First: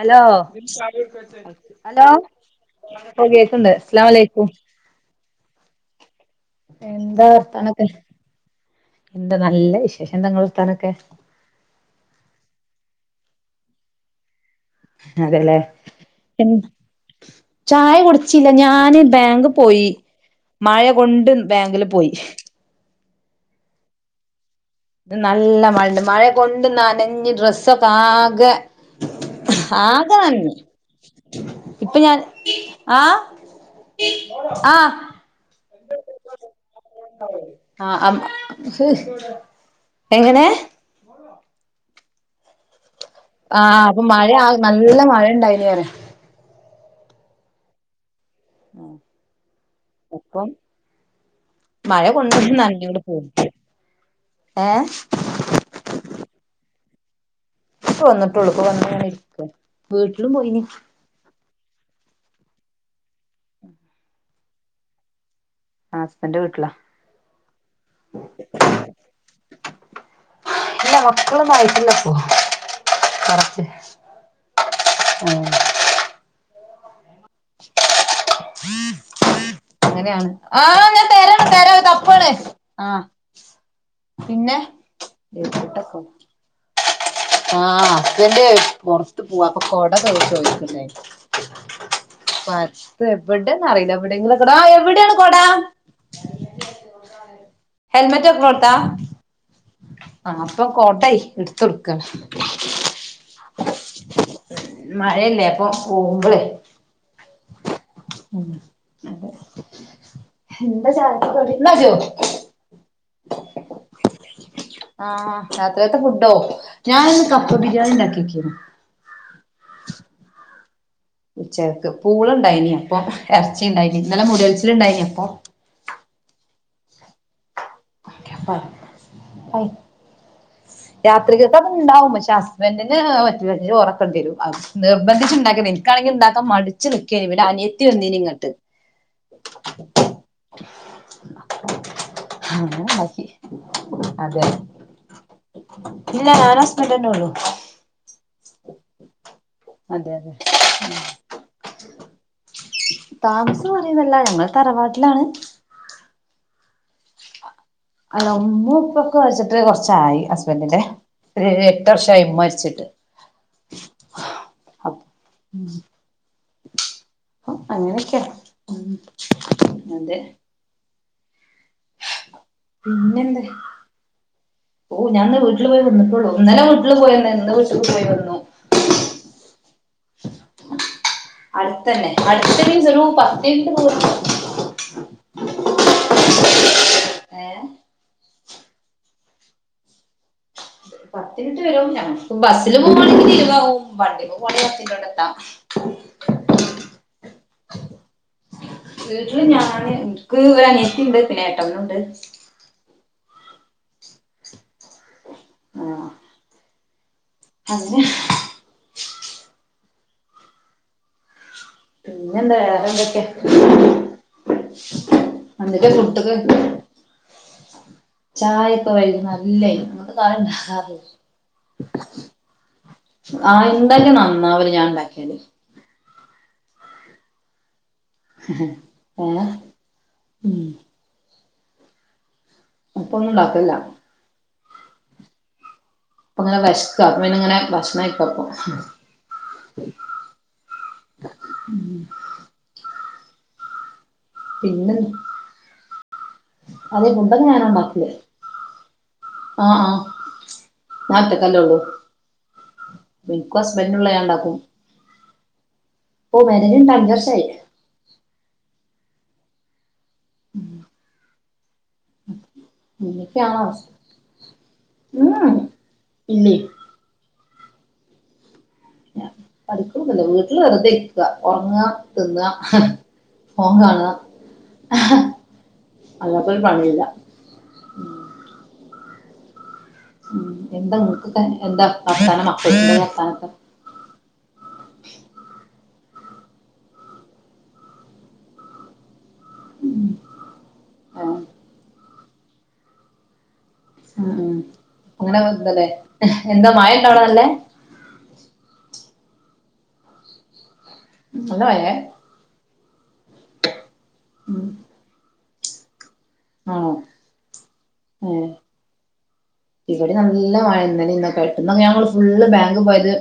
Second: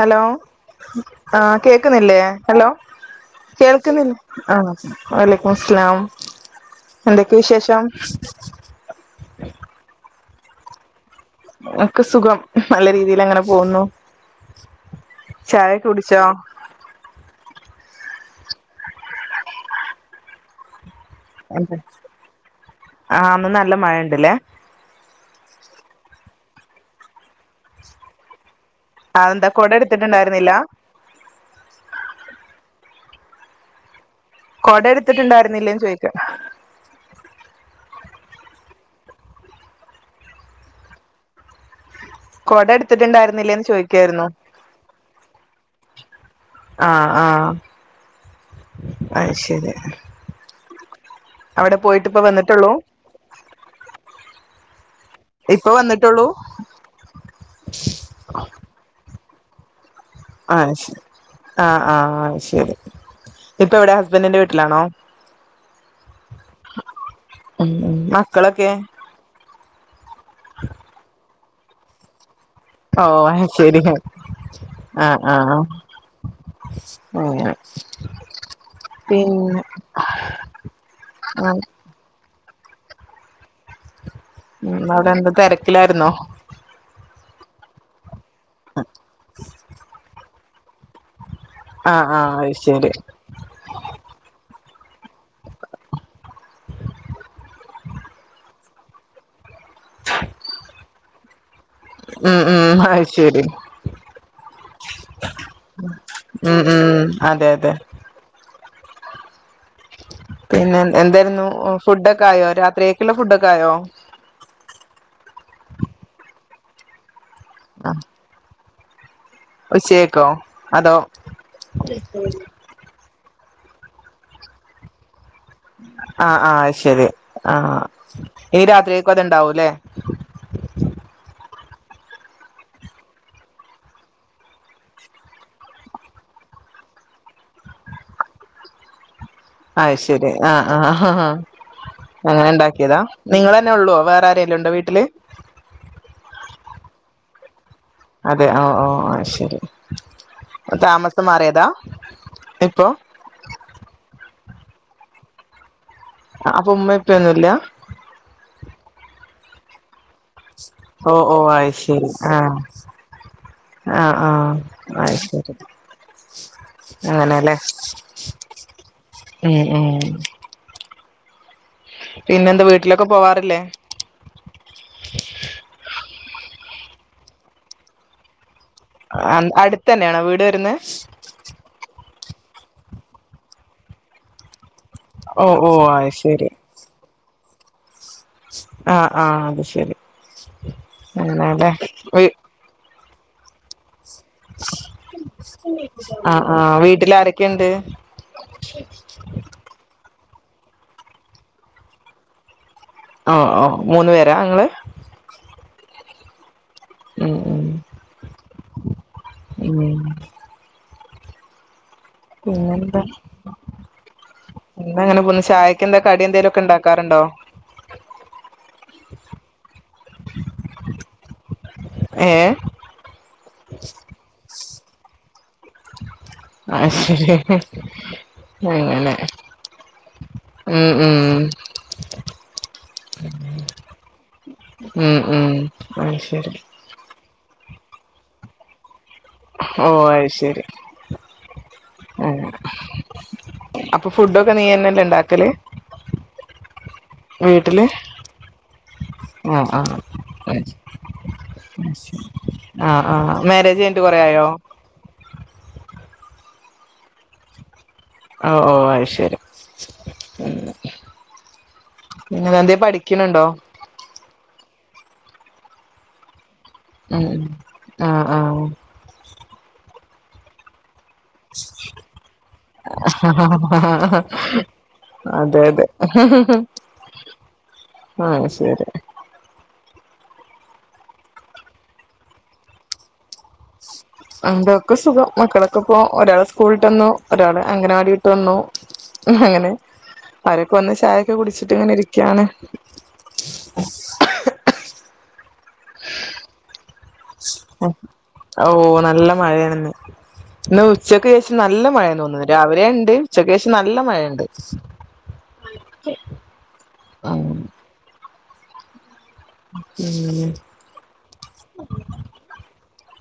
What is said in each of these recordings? Hello ആഹ് hello പ്പൊ കേക്ക്‌ണ്ട്. ആ വലെയ്ക്കുമുസ്സ്ലാം. എന്താ എന്തൊക്കെ വിശേഷം? വർത്താനൊക്കെ എന്താ നല്ല വിശേഷം. ന്താ ങ്ങളർത്താനൊക്കെ? ഒക്കെ സുഖം. നല്ല രീതിയിലങ്ങനെ പോകുന്നു. അതെല്ലേ ചായക്കെ കുടിച്ചോ? ഉം ചായ കുടിച്ചില്ല. ഞാന് ബാങ്ക് പോയി. മഴ കൊ ആഹ് ന്ന് നല്ല മഴണ്ട്ലേ? ഇന്ന് നല്ല മഴണ്ട്. മഴകൊണ്ട് നനഞ്ഞ് ഡ്രസ്സൊക്കെ ആകെ അഎന്താ ആകെ കൊടട്ത്ത്ട്ട്ണ്ടായിര്ന്നില്ല? നനഞ്ഞ് ഇപ്പൊ ഞാൻ. ആഹ് ആഹ് കൊടട്ത്ത്ട്ട്ണ്ടായിര്ന്നില്ലേന്ന് ചോ ആഹ്. അ.? എങ്ങനെ കൊടട്ത്ത്ട്ട്ണ്ടായ്ര് ആഹ്. അപ്പൊ മഴ നല്ല മഴണ്ടയ്നി. ആഹ് ആഹ്. അയ്ശരി. അപ്പം മഴ ഇപ്പ കൊണ്ട് വന്നിട്ടുള്ളൂ നൻഞ്ഞുണു. ഏഹ്. ഇപ്പൊ വന്നിട്ടുള്ളൂ? പ്പൊ വന്ന്ട്ടൊള്ളു. പ്പൊ വന്ന്ങ്ങനിര്ക്ക. ആഹ് ശ ആഹ് ആഹ് ശരി. ഇപ്പ എവിടെ ഹസ്ബൻറിന്റെ വീട്ടിലാണോ? ആഹ് ഹസ്ബൻഡ്ന്റെ വീട്ട്ലാ. ഉം മക്കളൊക്കെ? ഇല്ല. മക്കളൊന്നും ആയിട്ടില്ലപ്പൊ. ഓ ശരി ആഹ ആഹ പിന്ന അങ്ങനെയാണ് ആ ഞാൻ തര തരാ തപ്പാണ് ആഹ ഉം അവിടെ എന്ത് തിരക്കിലായിരുന്നോ ആഹ ഹുസ്ബൻഡ് പുറത്ത് പോവാ അപ്പൊ കൊട പോ ചോദിക്കുന്ന ആഹ് ആഹ് അത് ശരി പക്ഷേ എവിടെന്ന അറിയില്ല എവിടെയെങ്കിലും കൊടാ എവിടൊണ് കൊടാ ഹെൽമെറ്റ് ഒക്കെ കൊടുത്താ ആ അപ്പൊ കോട്യഎടുത്തോളു ഉംഹ് ഉംഹ് അയ്ശെരി മഴയല്ലേ അപ്പൊ മ് മ് അതെയതെ ഉംഹ് അതെ പിന്നെ എന്താ ചായക്ക് എന്തേയിരുന്നു കടി ന്നാജോ ഫുഡൊക്കായോ രാത്രിയേക്ക്‌ള്ള ഫുഡൊക്കായോ? ആ രാത്രിയത്തെ ഫുഡോ ഞാനിന്ന് കപ്പ ബിരിയാണിണ്ടാക്ക്യക്കേന്നു. ഉച്ചകേക്കോ അതോ? ഉച്ചകക്ക് പൂളണ്ടായിനി അപ്പൊ എറച്ചിണ്ടായീനി ഇന്നലെ മുടിയൽച്ചില്ണ്ടായീനിയപ്പം ആഹ് ആഹ അഹ്ശെരി ആഹാ ഇനി രാത്രിയേക്കും അത്ണ്ടാവുല്ലേ? രാത്രികക്കത്ണ്ടാവും പക്ഷെ ഹസ്ബന്റിന് അഹ് പറ്റൂല അയ്നി ചോറക്കെണ്ടിയെരും നിർബന്ധിച്ച്ണ്ടാക്കിയെന്നേനി ഇൻകാണെങ്കി ഇണ്ടാക്ക മടിച്ച് നിക്കേനി പിന്നെ അനിയത്തി വന്നീനിങ്ങെട്ട് അഹ്ശെരി ആഹ ആഹ് അങ്ങനെ അങ്ങനെണ്ടാക്കിയെതാ ഉണ്ടാക്കി നിങ്ങളെന്നെള്ളൊ അതെ വേറാരേലുണ്ടോ വീട്ടില്? ഇല്ല ഞാനും ഹസ്ബന്റെന്നൊള്ളു അതെ ഓ ഓ അഹ്ശെരി അതെ അതെ പ്പതാമസം മാറിയതാ ഇപ്പൊ താമസം മാറിയൊന്നുവല്ല ഞങ്ങള് തറവാട്ടിലാണ് അപ്പൊ ഉമ്മയുപ്പിയൊന്നുല്ല? അല്ല ഉമ്മപ്പൊക്കെ മര്ച്ചിട്ട് കൊർച്ചായി ഹസ്ബൻഡിന്റെ ഓ ഓ ഒരു അയ് ഏഴെട്ട് ശരി വർഷായി ഇമ്മ ആഹ് മര്ച്ചിട്ട് ആഹ് ആഹാ അയ്ശെരി അങ്ങനെലേ അങ്ങനെയൊക്കെയ ഉം ഉം അതെ പിന്നെന്താ? വീട്ടിലൊക്കെ പിന്നെന്ത് പോവാറില്ലേ ഓ ഞാന്ന് വീട്ടില് പോയി വെന്ന്ട്ടൊള്ളു ഇന്നലെ വീട്ട്ല് പോയെന്ന് ഇന്ന് വീട്ട്ക്ക് പോയി വെന്നു അട് അട്ത്തന്നെയാണോ വീട് വെരുന്നേ? അട്ത്തന്നെ അട്ത്ത് മീൻസ് ഒരുല പത്തിൻറ്റ് ദൂരെണ്ട് ഓഹ് ഓഹ് അയ്ശെരി ഏ ആഹ് ആഹ് അത്ശെരി പത്തിൻറ്റ് വെരും ഞങ്ങക്ക് ബസ്സില് പോവാണെങ്കില് ഇരുവതാവും വണ്ടിമ്മെ പോ വാണെങ്കി പത്തിൻറ്റോണ്ടെത്താം ആഹ് ആഹ് വീട്ടിൽ ആരൊക്കെയുണ്ട് വീട്ടില് ഞാന് ഇൻക്ക് ഒരനിയത്തിണ്ട് പിന്നെ ഏട്ടനുണ്ട്. ഓഹ് ഓഹ് മൂന്ന് പേരാ ഇങ്ങള്? ആഹ് ഉം ഉം അങ്ങനെ ഉം പിന്നെന്താ വേറെന്തെക്കെ? എന്താ അങ്ങനെപോണ് ചായക്കെന്താ ഫുഡൊക്കെ കടിയെന്തേലൊക്കെ ഇണ്ടാക്കാറ്ണ്ടോ? ചായൊക്കെ വൈകുന്നേ ഇല്ലേ അങ്ങൻത്തെ കടിയൊന്ന്ണ്ടാക്കാറില്ല. ഏഹേ? ആഹ് എന്തായാലും നന്നാവൂല ഞാ ഇണ്ടാക്കിയാല് അഹ്ശെരി അങ്ങനെ ഏ ഉം ഉം അപ്പൊന്നുണ്ടാക്കേല്ല. ഉം ഉം അത് ശരി ഇപ്പെങ്ങനെ വെശ്ക്കാ അപ്പ പിന്നെങ്ങനെ ഭക്ഷണം കഴിക്കാപ്പം ഓ അഹ്ശെരി അങ്ങനെ അപ്പൊ ഫുഡൊക്കെ പിന്നെ നീയന്നെല്ലെണ്ടാക്കല്? അതെ ഫുഡൊക്കെ വീട്ടില് ഞാനാണ്ടാക്കല് ആഹ് ആഹ് ഞാ ഒറ്റക്കല്ലൊള്ളൂ ആഹ് ആഹ് ഇൻക്കും മാരേജ് കഴിഞ്ഞിട്ട് ഹസ്ബന്റിനുള്ളെ കൊറേ ആയോ ഞാണ്ടാകും ഓഹ് മേരേജ് കഴിഞ്ഞിട്ട് അഞ്ച് വർഷായി ഓഹ് ഓഹ് അഹ് ശരി [unintelligible] [unintelligible] ഇല്ലേ ഉം ആഹ് ആഹ് പഠിക്കന്നല്ല വീട്ടില് വെറുതെ ഇ ഉറങ്ങാ തിന്ന ഫോൺ കാണ ആഹ് അതെ അതെ അല്ലാപ്പ പണിയില്ല [unintelligible] [unintelligible] എന്തൊക്കെ സുഖം മക്കളൊക്കെ ഓരാള സ്കൂളിട്ടന്നു ഒരാള് അങ്ങനവാടിയിട്ട് വന്നു അങ്ങനെ അവരൊക്കെ വന്ന് ചായൊക്കെ ആഹ് കുടിച്ചിട്ട് ഇങ്ങനെ ഇരിക്കയാണ് ഉം അങ്ങനെന്തല്ലേ എന്താ മഴ ഉണ്ടോ നല്ലേ ആഹ് ഓഹ് നല്ല മഴയാണന്ന് ഇന്ന് ഉച്ചക്ക ശേഷം നല്ല മഴണ് തോന്നുന്നത് രാവിലെ ഉണ്ട് ഉച്ചക്ക് ശേഷം നല്ല മഴയുണ്ട് ആഹ് ഉം ഏഹ് ഇവിടെ നല്ല മഴ ഇന്നല ഇന്നൊക്കെ ആയിട്ട് ഇന്ന് കായ് ഞങ്ങൾ ഫുള്ള് ബാങ്ക് പോയത്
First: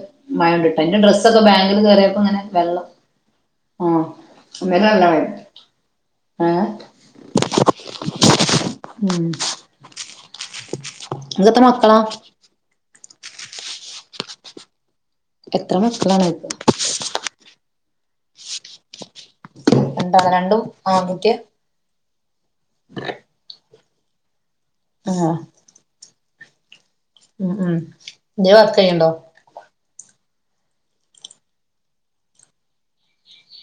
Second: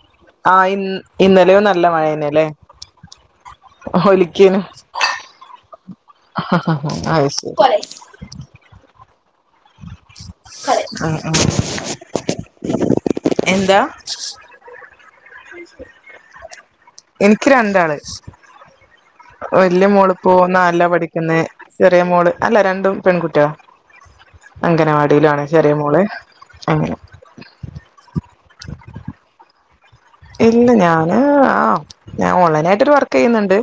ആ ഇ മഴംണ്ടിട്ട ഇന്റെ ഡ്രസ്സൊക്കെ ഇന്നലെയോ ബാങ്കിൽ നല്ല കേയറിയപ്പോ ഇങ്ങനെ മഴേനല്ലേ വെള്ളം ആഹ് ഇവിടെ നല്ല മഴ ആയിഷ് ഉം ആഹ് ഇങ്ങക് എത്ര മക്കളാ എന്താ എത്ര മക്കള്ളാ എനിക്ക് രണ്ടാള് വല്യ മോൾ രണ്ടാളോ ഇപ്പോ രണ്ടും നാലിൽ ആണ് പഠിക്കുന്ന ആൺകുട്ട്യാ ചെറിയ മോള് അല്ല രണ്ടും പെൺകുട്ടിൾ അംഗനവാടിയില ആഹ് ആൺ. ചെറിയ മോളെ അങ്ങനെ ഉം ഉം ഇ വർക്ക് ചെയ്യണ്ടോ ഇല്ല ഞാന് ആ ഞാൻ ഓൺലൈൻ ആയിട്ടൊരു വർക്ക് ചെയ്യുന്നുണ്ട്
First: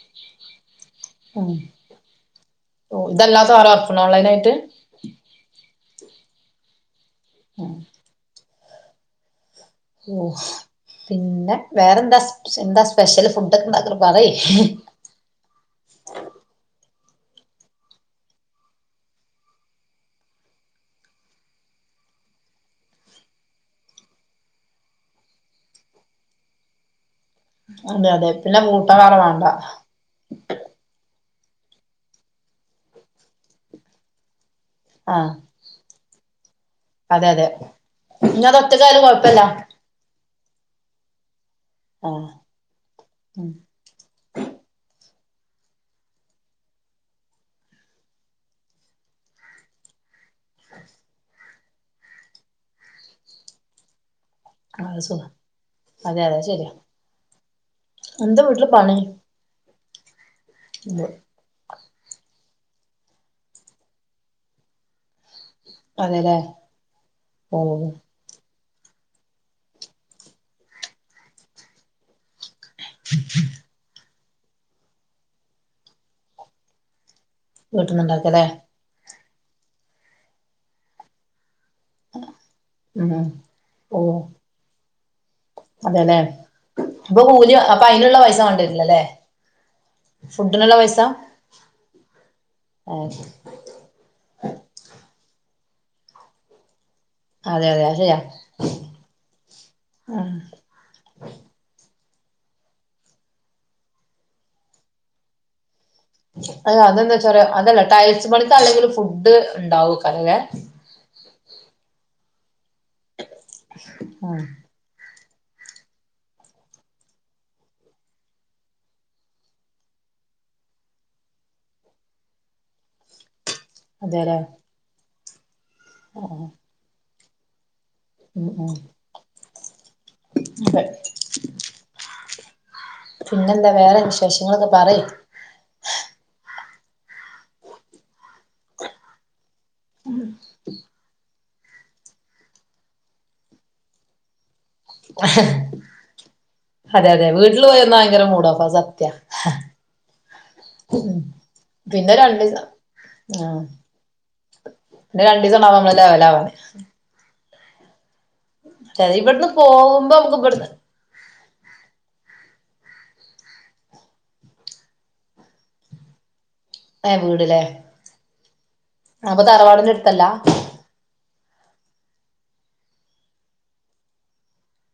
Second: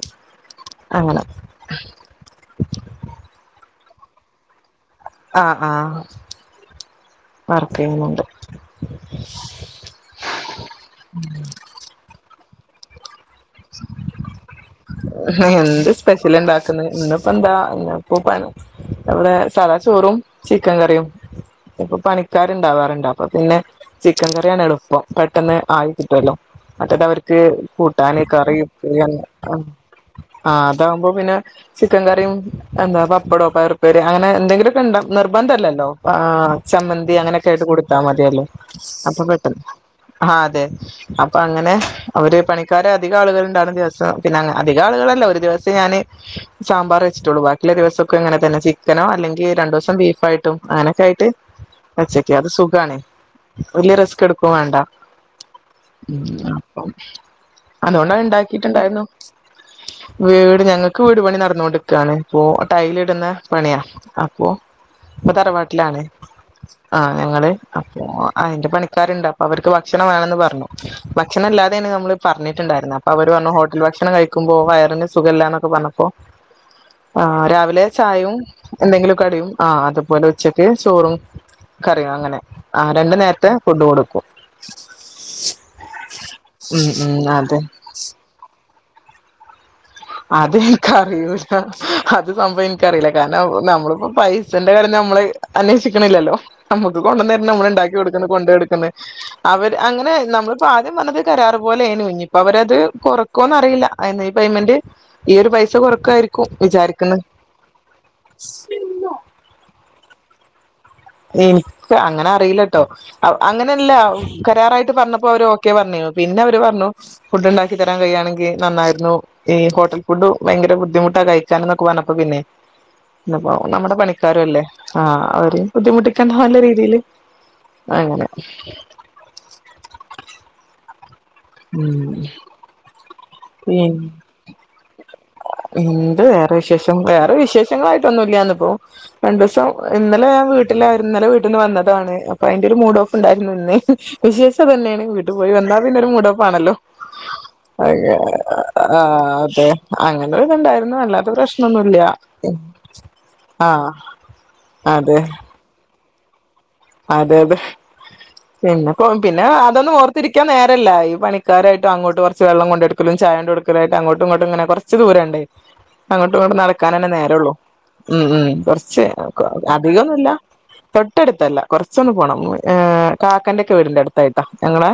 അങ്ങനെ ഉം ഓഹ് ഇതല്ലാത്ത വേറെ വർക്ക്‌ ഉണ്ടോ ഓൺലൈൻ ആയിട്ട് ആഹ് ആഹ് വർക്ക് ചെയ്യുന്നുണ്ട് ഓഹ് പിന്നെ വേറെന്താ എന്താ സ്പെഷ്യൽ ഫുഡ ഒക്കെ ഉണ്ടാക്കറ് പറി എന്ത് സ്പെഷ്യൽ ഉണ്ടാക്കുന്നത് ഇന്നിപ്പോ എന്താ നമ്മളാ സദാ ചോറും ചിക്കൻ കറിയും ഇപ്പൊ പണിക്കാരുണ്ടാവാറുണ്ട് അപ്പൊ പിന്നെ ചിക്കൻ കറിയാണ് എളുപ്പം പെട്ടെന്ന് ആയി കിട്ടുല്ലോ മറ്റേത് അവർക്ക് ഏഹ് അതെ കൂട്ടാന് അതെ കറി പിന്നെ കൂട്ടാൻ വേറെ വേണ്ട ആഹ് അതകുമ്പോ പിന്നെ ചിക്കൻ കറിയും എന്താ പപ്പടോ പയറു ഉപ്പേരിയോ അങ്ങനെ എന്താക്കിലും ണ്ട ആ നിർബന്ധല്ലല്ലോ ആഹ് ചമ്മന്തി അതെ അതെ അങ്ങനെയൊക്കെ ആയിട്ട് കൊടുത്താ മതിയല്ലോ ഇനി അത് ഒറ്റക്കായാലും അപ്പൊ കൊഴപ്പല്ല പെട്ടെന്ന് ആഹ് അതെ അപ്പൊ അങ്ങനെ ആ അവര് പണിക്കാര് അധികം ഉം ആളുകൾണ്ടാണ് ദിവസം പിന്നെ അധിക ആളുകളല്ല ഒരു ദിവസം ഞാന് സാമ്പാറ് വെച്ചിട്ടുള്ളൂ ബാക്കിലെ ദിവസക്കെ ഇങ്ങനെ തന്നെ ചിക്കനോ അല്ലെങ്കി രണ്ട് ദിവസം ബീഫ ആയിട്ട് അങ്ങനൊക്കെ ആയിട്ട് അച്ചക്ക അത് സുഖാണ് വല്യ റിസ്ക്ക് ക്കും വാണ്ട ആ, അത് സുഖ അതെ അതെ ശരിയാ അപ്പം അതുകൊണ്ട എന്താ വീട്ടില് പണി ഉണ്ടാക്കിട്ടുണ്ടായിരുന്നു. വീട് ഞങ്ങക്ക് ഇത്. വീട് പണി നടന്നോണ്ട് ക്കാണ് ഇപ്പോ ടൈൽ ഇടുന്ന പണിയാ അപ്പോ ഇപ്പ തറവാട് ട്ടിലാണ് അതെല്ലേ ഞങ്ങള് ഓ അപ്പോ അയ്ന്റെ പണിക്കാരുണ്ടാവും അവർക്ക് ഭക്ഷണം വേണെന്ന് പറഞ്ഞു ഭക്ഷണല്ലാതെന്നു നമ്മള് പറഞ്ഞിട്ടുണ്ടായിരുന്നേ അപ്പൊ അവര് പറഞ്ഞു ഹോട്ടൽ ഭക്ഷ ഭക്ഷണം കഴിക്കുമ്പോ വയറിന് സുഖല്ലാന്നൊക്കെ പർഞ്ഞപ്പോ രാവിലെ ചായും വീട്ടിന്നുണ്ടാക്കല്ലേ എന്തെങ്കിലും കടിയും ആഹ് അതുപോലെ ഉച്ചക്ക് ചോറും കറിയ അങ്ങനെ ആഹ് ഉം രണ്ട് ഉം നേരത്തെ ഫുഡ് ഓ കൊടുക്കും. അതെല്ലേ ഉം ഉം പ്പൊ പൂലി അതെ അപ്പ അയിന്ള്ള പൈസ മാണ്ട്യര്ലല്ലേ? അത്ൻക്കറിയൂല അത് സംഭവം ഏ, ഇൻക്കറീല കാരണം നമ്മളിപ്പം പൈസന്റെ കാര്യം നമ്മള് അന്വേഷിക്കണില്ലല്ലോ. നമ്മക്ക് കൊണ്ടന്നര്ണ് അതെ നമ്മള് അതെ ണ്ടാക്കി അത് ശരിയാ കൊടുക്ക്ന്ന് കൊണ്ടയി ട്ക്ക്ന്ന്. അവര് അങ്ങനെ ഉം നമ്മള് പ്പൊ ആദ്യം വന്നത് കരാറ് പോലെയിനു ഇഞ്ഞിപ്പോ അവരത് കൊറക്കോന്ന് അറിയില്ല. അയ്ന്ന് ഈ പെയ്മെന്റ് ഈ ഒരു പൈസ കൊറ അല്ല അതന്താ വെച്ചാ അതല്ല ടൈൽസ് പണിക്ക് അല്ലെങ്കിൽ ഫുഡ് ണ്ടാവുക്കാരല്ലേ? എനിക്ക് അങ്ങനെ അറിയില്ലട്ടോ അങ്ങനെയല്ല ആ കരാറായിട്ട് പർഞ്ഞ ഓര് ഓക്കെ പർഞ്ഞ് പിന്നെ അവര് പർഞ്ഞു ഫുഡ് ണ്ടാക്കി തരാൻ കഴിയാണെങ്കി നന്നായിരുന്നു. ഈ ഹോട്ടൽ ഫുഡ് ഭയങ്കര ബുദ്ധിമുട്ടാ കഴിക്കാൻ ന്ന് പർഞ്ഞപ്പോ പിന്നെ [unintelligible] നമ്മുടെ അതെല്ലേ പണിക്കാര് അല്ലേ ആഹ് അവര് ആ ബുദ്ധിമുട്ടിക്കണ്ടാന്ന രീതിൽ ഉം ഉം അതെ ഉം പിന്നെന്താ പിന്നെ വേറെ വിശേഷങ്ങളൊക്കെ പറി? എന്ത് വേറെ വിശേഷം വേറെ വിശേ ങ്ങളായിട്ടൊന്നും ഇല്ലാന്ന്പ്പോ രണ്ട് സം ഇന്നലെ ഞാൻ വീട്ടിലായിരുന്നു ഇന്നലെ വീ വന്നതാണ് അപ്പ അയിന്റെ ഒരു മൂഡ് ഓഫ് ണ്ടായിരുന്നുന്ന്. വിശേഷം അതന്നെയാണ് വീട്ട് പോയി വന്നാ പിന്നെ ഒരു മുടോഫാണല്ലോ അതെ അതെ വീട്ടിൽ പോയി നിന്നാ അങ്ങനെ. ഭയങ്കര മൂഡ് ഓഫാ സത്യാ ആഹ് അതെ അങ്ങനെ ഇത് ഇണ്ടായിരുന്നു അല്ലാത്ത പ്രശ്നൊന്നുല്ല. ആഹ് രണ്ട് സണ്ടാവും നമ്മള് ലെവലാവാൻ. അതെബെ പിന്നെ അതെ പ്പം പിന്നെ ഇവിടുന്ന് അതൊന്നും പോകുമ്പോ നമുക്ക് ഓർത്തിരിക്കാൻ ഇവിടുന്ന് നേരല്ല ഈ പണി ക്കാരായിട്ട് അങ്ങോട്ട് കൊർച്ച് വെള്ള കൊണ്ടടുക്കലും ചായണ്ടൊട്ക്കലായിട്ട് അങ്ങോട്ടും ങ്ങോട്ടും ഇങ്ങനെ കൊർച്ച് ദൂര ണ്ട്. അങ്ങോട്ടും ഇങ്ങോട്ടും നട കാനന്നെ ഏ നേരേള്ളൂ വീട്ല്ലേ ഉം ഉം കൊർച്ച് അപ്പൊ തറവാടിന്റെ അടുത്തല്ല അധികന്നുല്ല തൊട്ടടുത്തല്ല. കൊറച്ചൊന്ന് പോണം ഏഹ് കാക്കന്റെ ക്കെ വീടിന്റെ അട്ത്തായിട്ടാ ഞങ്ങളെ.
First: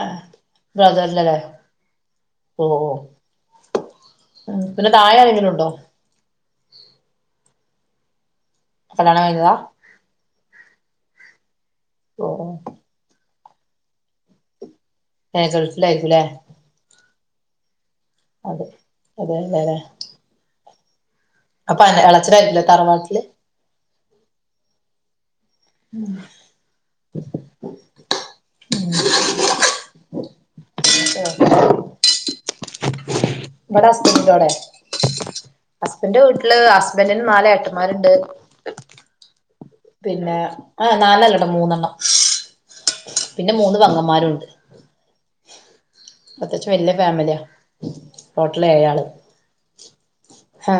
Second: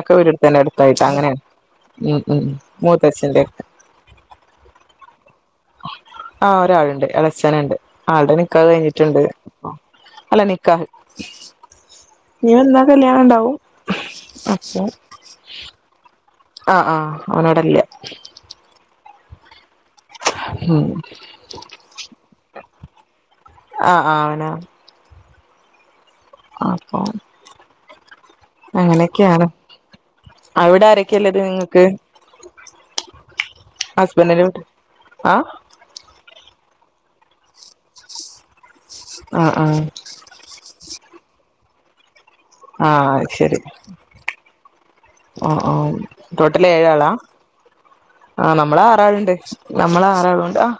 ആ വീട് ട്ത്തന്നെ അട്ത്തായിട്ട അങ്ങനെ ബ്രദറിന്റെല്ലേ ഉം ഉം മൂത്തച്ഛന്റെ ക്കെ. ആഹ് പിന്നെ താഴെ ആരങ്കിലും ണ്ടോ? ആഹ് ഒരാള്ണ്ട് എളച്ചന്ണ്ട് ആളുടെ നിക്കാഹ് കല്യാണം കഴിഞ്ഞിട്ടുണ്ട് കഴിഞ്ഞതാ അല്ല നിക്കാഹ്. ഓ ഇനി വെന്നാ കല്യാണം ണ്ടാവും അപ്പൊ ഏഹ് ഗൾഫിൽ ആയിരിക്കൂലേ? ആഹ് ആഹ് അവന്വ്ടല്ല്യ. അതെ അതെന്നെല്ലേ? ഉം അപ്പ എളച്ചനായിരിക്കുലേ തറവാട്ടില്? ആഹ് ആഹ് ആന് ഉം അപ്പോ അങ്ങനെക്കെയാണ് അഒടെ ആരൊക്കെയില്ലത് നിങ്ങക്ക്? ബ്ടെ ഹസ്ബൻഡിന്റെ ഹസ്ബന്റിൻ്റോടെ വീട്ടി ആഹ് ഹസ്ബന്റ് വീട്ട്ല് ഹസ്ബന്റ്ന് നാല് ഏട്ടന്മാരുണ്ട്. ആഹ് ആഹ് പിന്നെ ആഹ് നാലല്ലട്ടൊ മൂന്നണ്ണം. ആഹ് പിന്നെ ശരി മൂന്ന് പെങ്ങന്മാരുണ്ട്. ആഹ് ആഹ് ട്ടോട്ടൽ അത്യാവശ്യം വല്യ ഏഴാളാ? ഫാമിലിയാ ആഹ് ടോട്ടൽ നമ്മള് ഏഴാള് ആറാള്ണ്ട് നമ്മള ആറാളുംണ്ട് ആഹ്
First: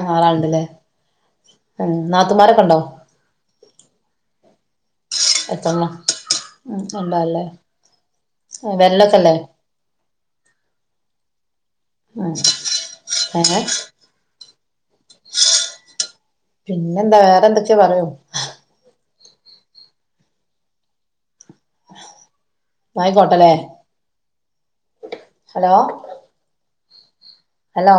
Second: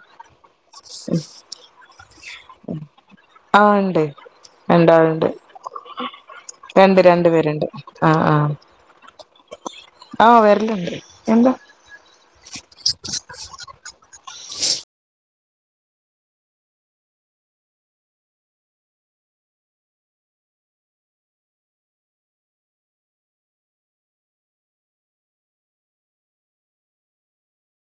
ഉം ഏഹ് നാത്തൂമാരൊക്കെ ണ്ടോ? ആഹ് ഇണ്ട് രണ്ടാള് എത്രണ്ണം ഉം രണ്ട് രണ്ട് ഉണ്ടാവല്ലേ പേര്ണ്ട് ആഹ് ആഹ്. വരലൊക്കെല്ലേ ആഹ് വരല്ണ്ട് എന്താ ഏ [inaudible] പിന്നെ എന്താ വേറെ എന്തക്കെയാ പറയൂ ആയിക്കോട്ടല്ലേ ഹലോ ഹലോ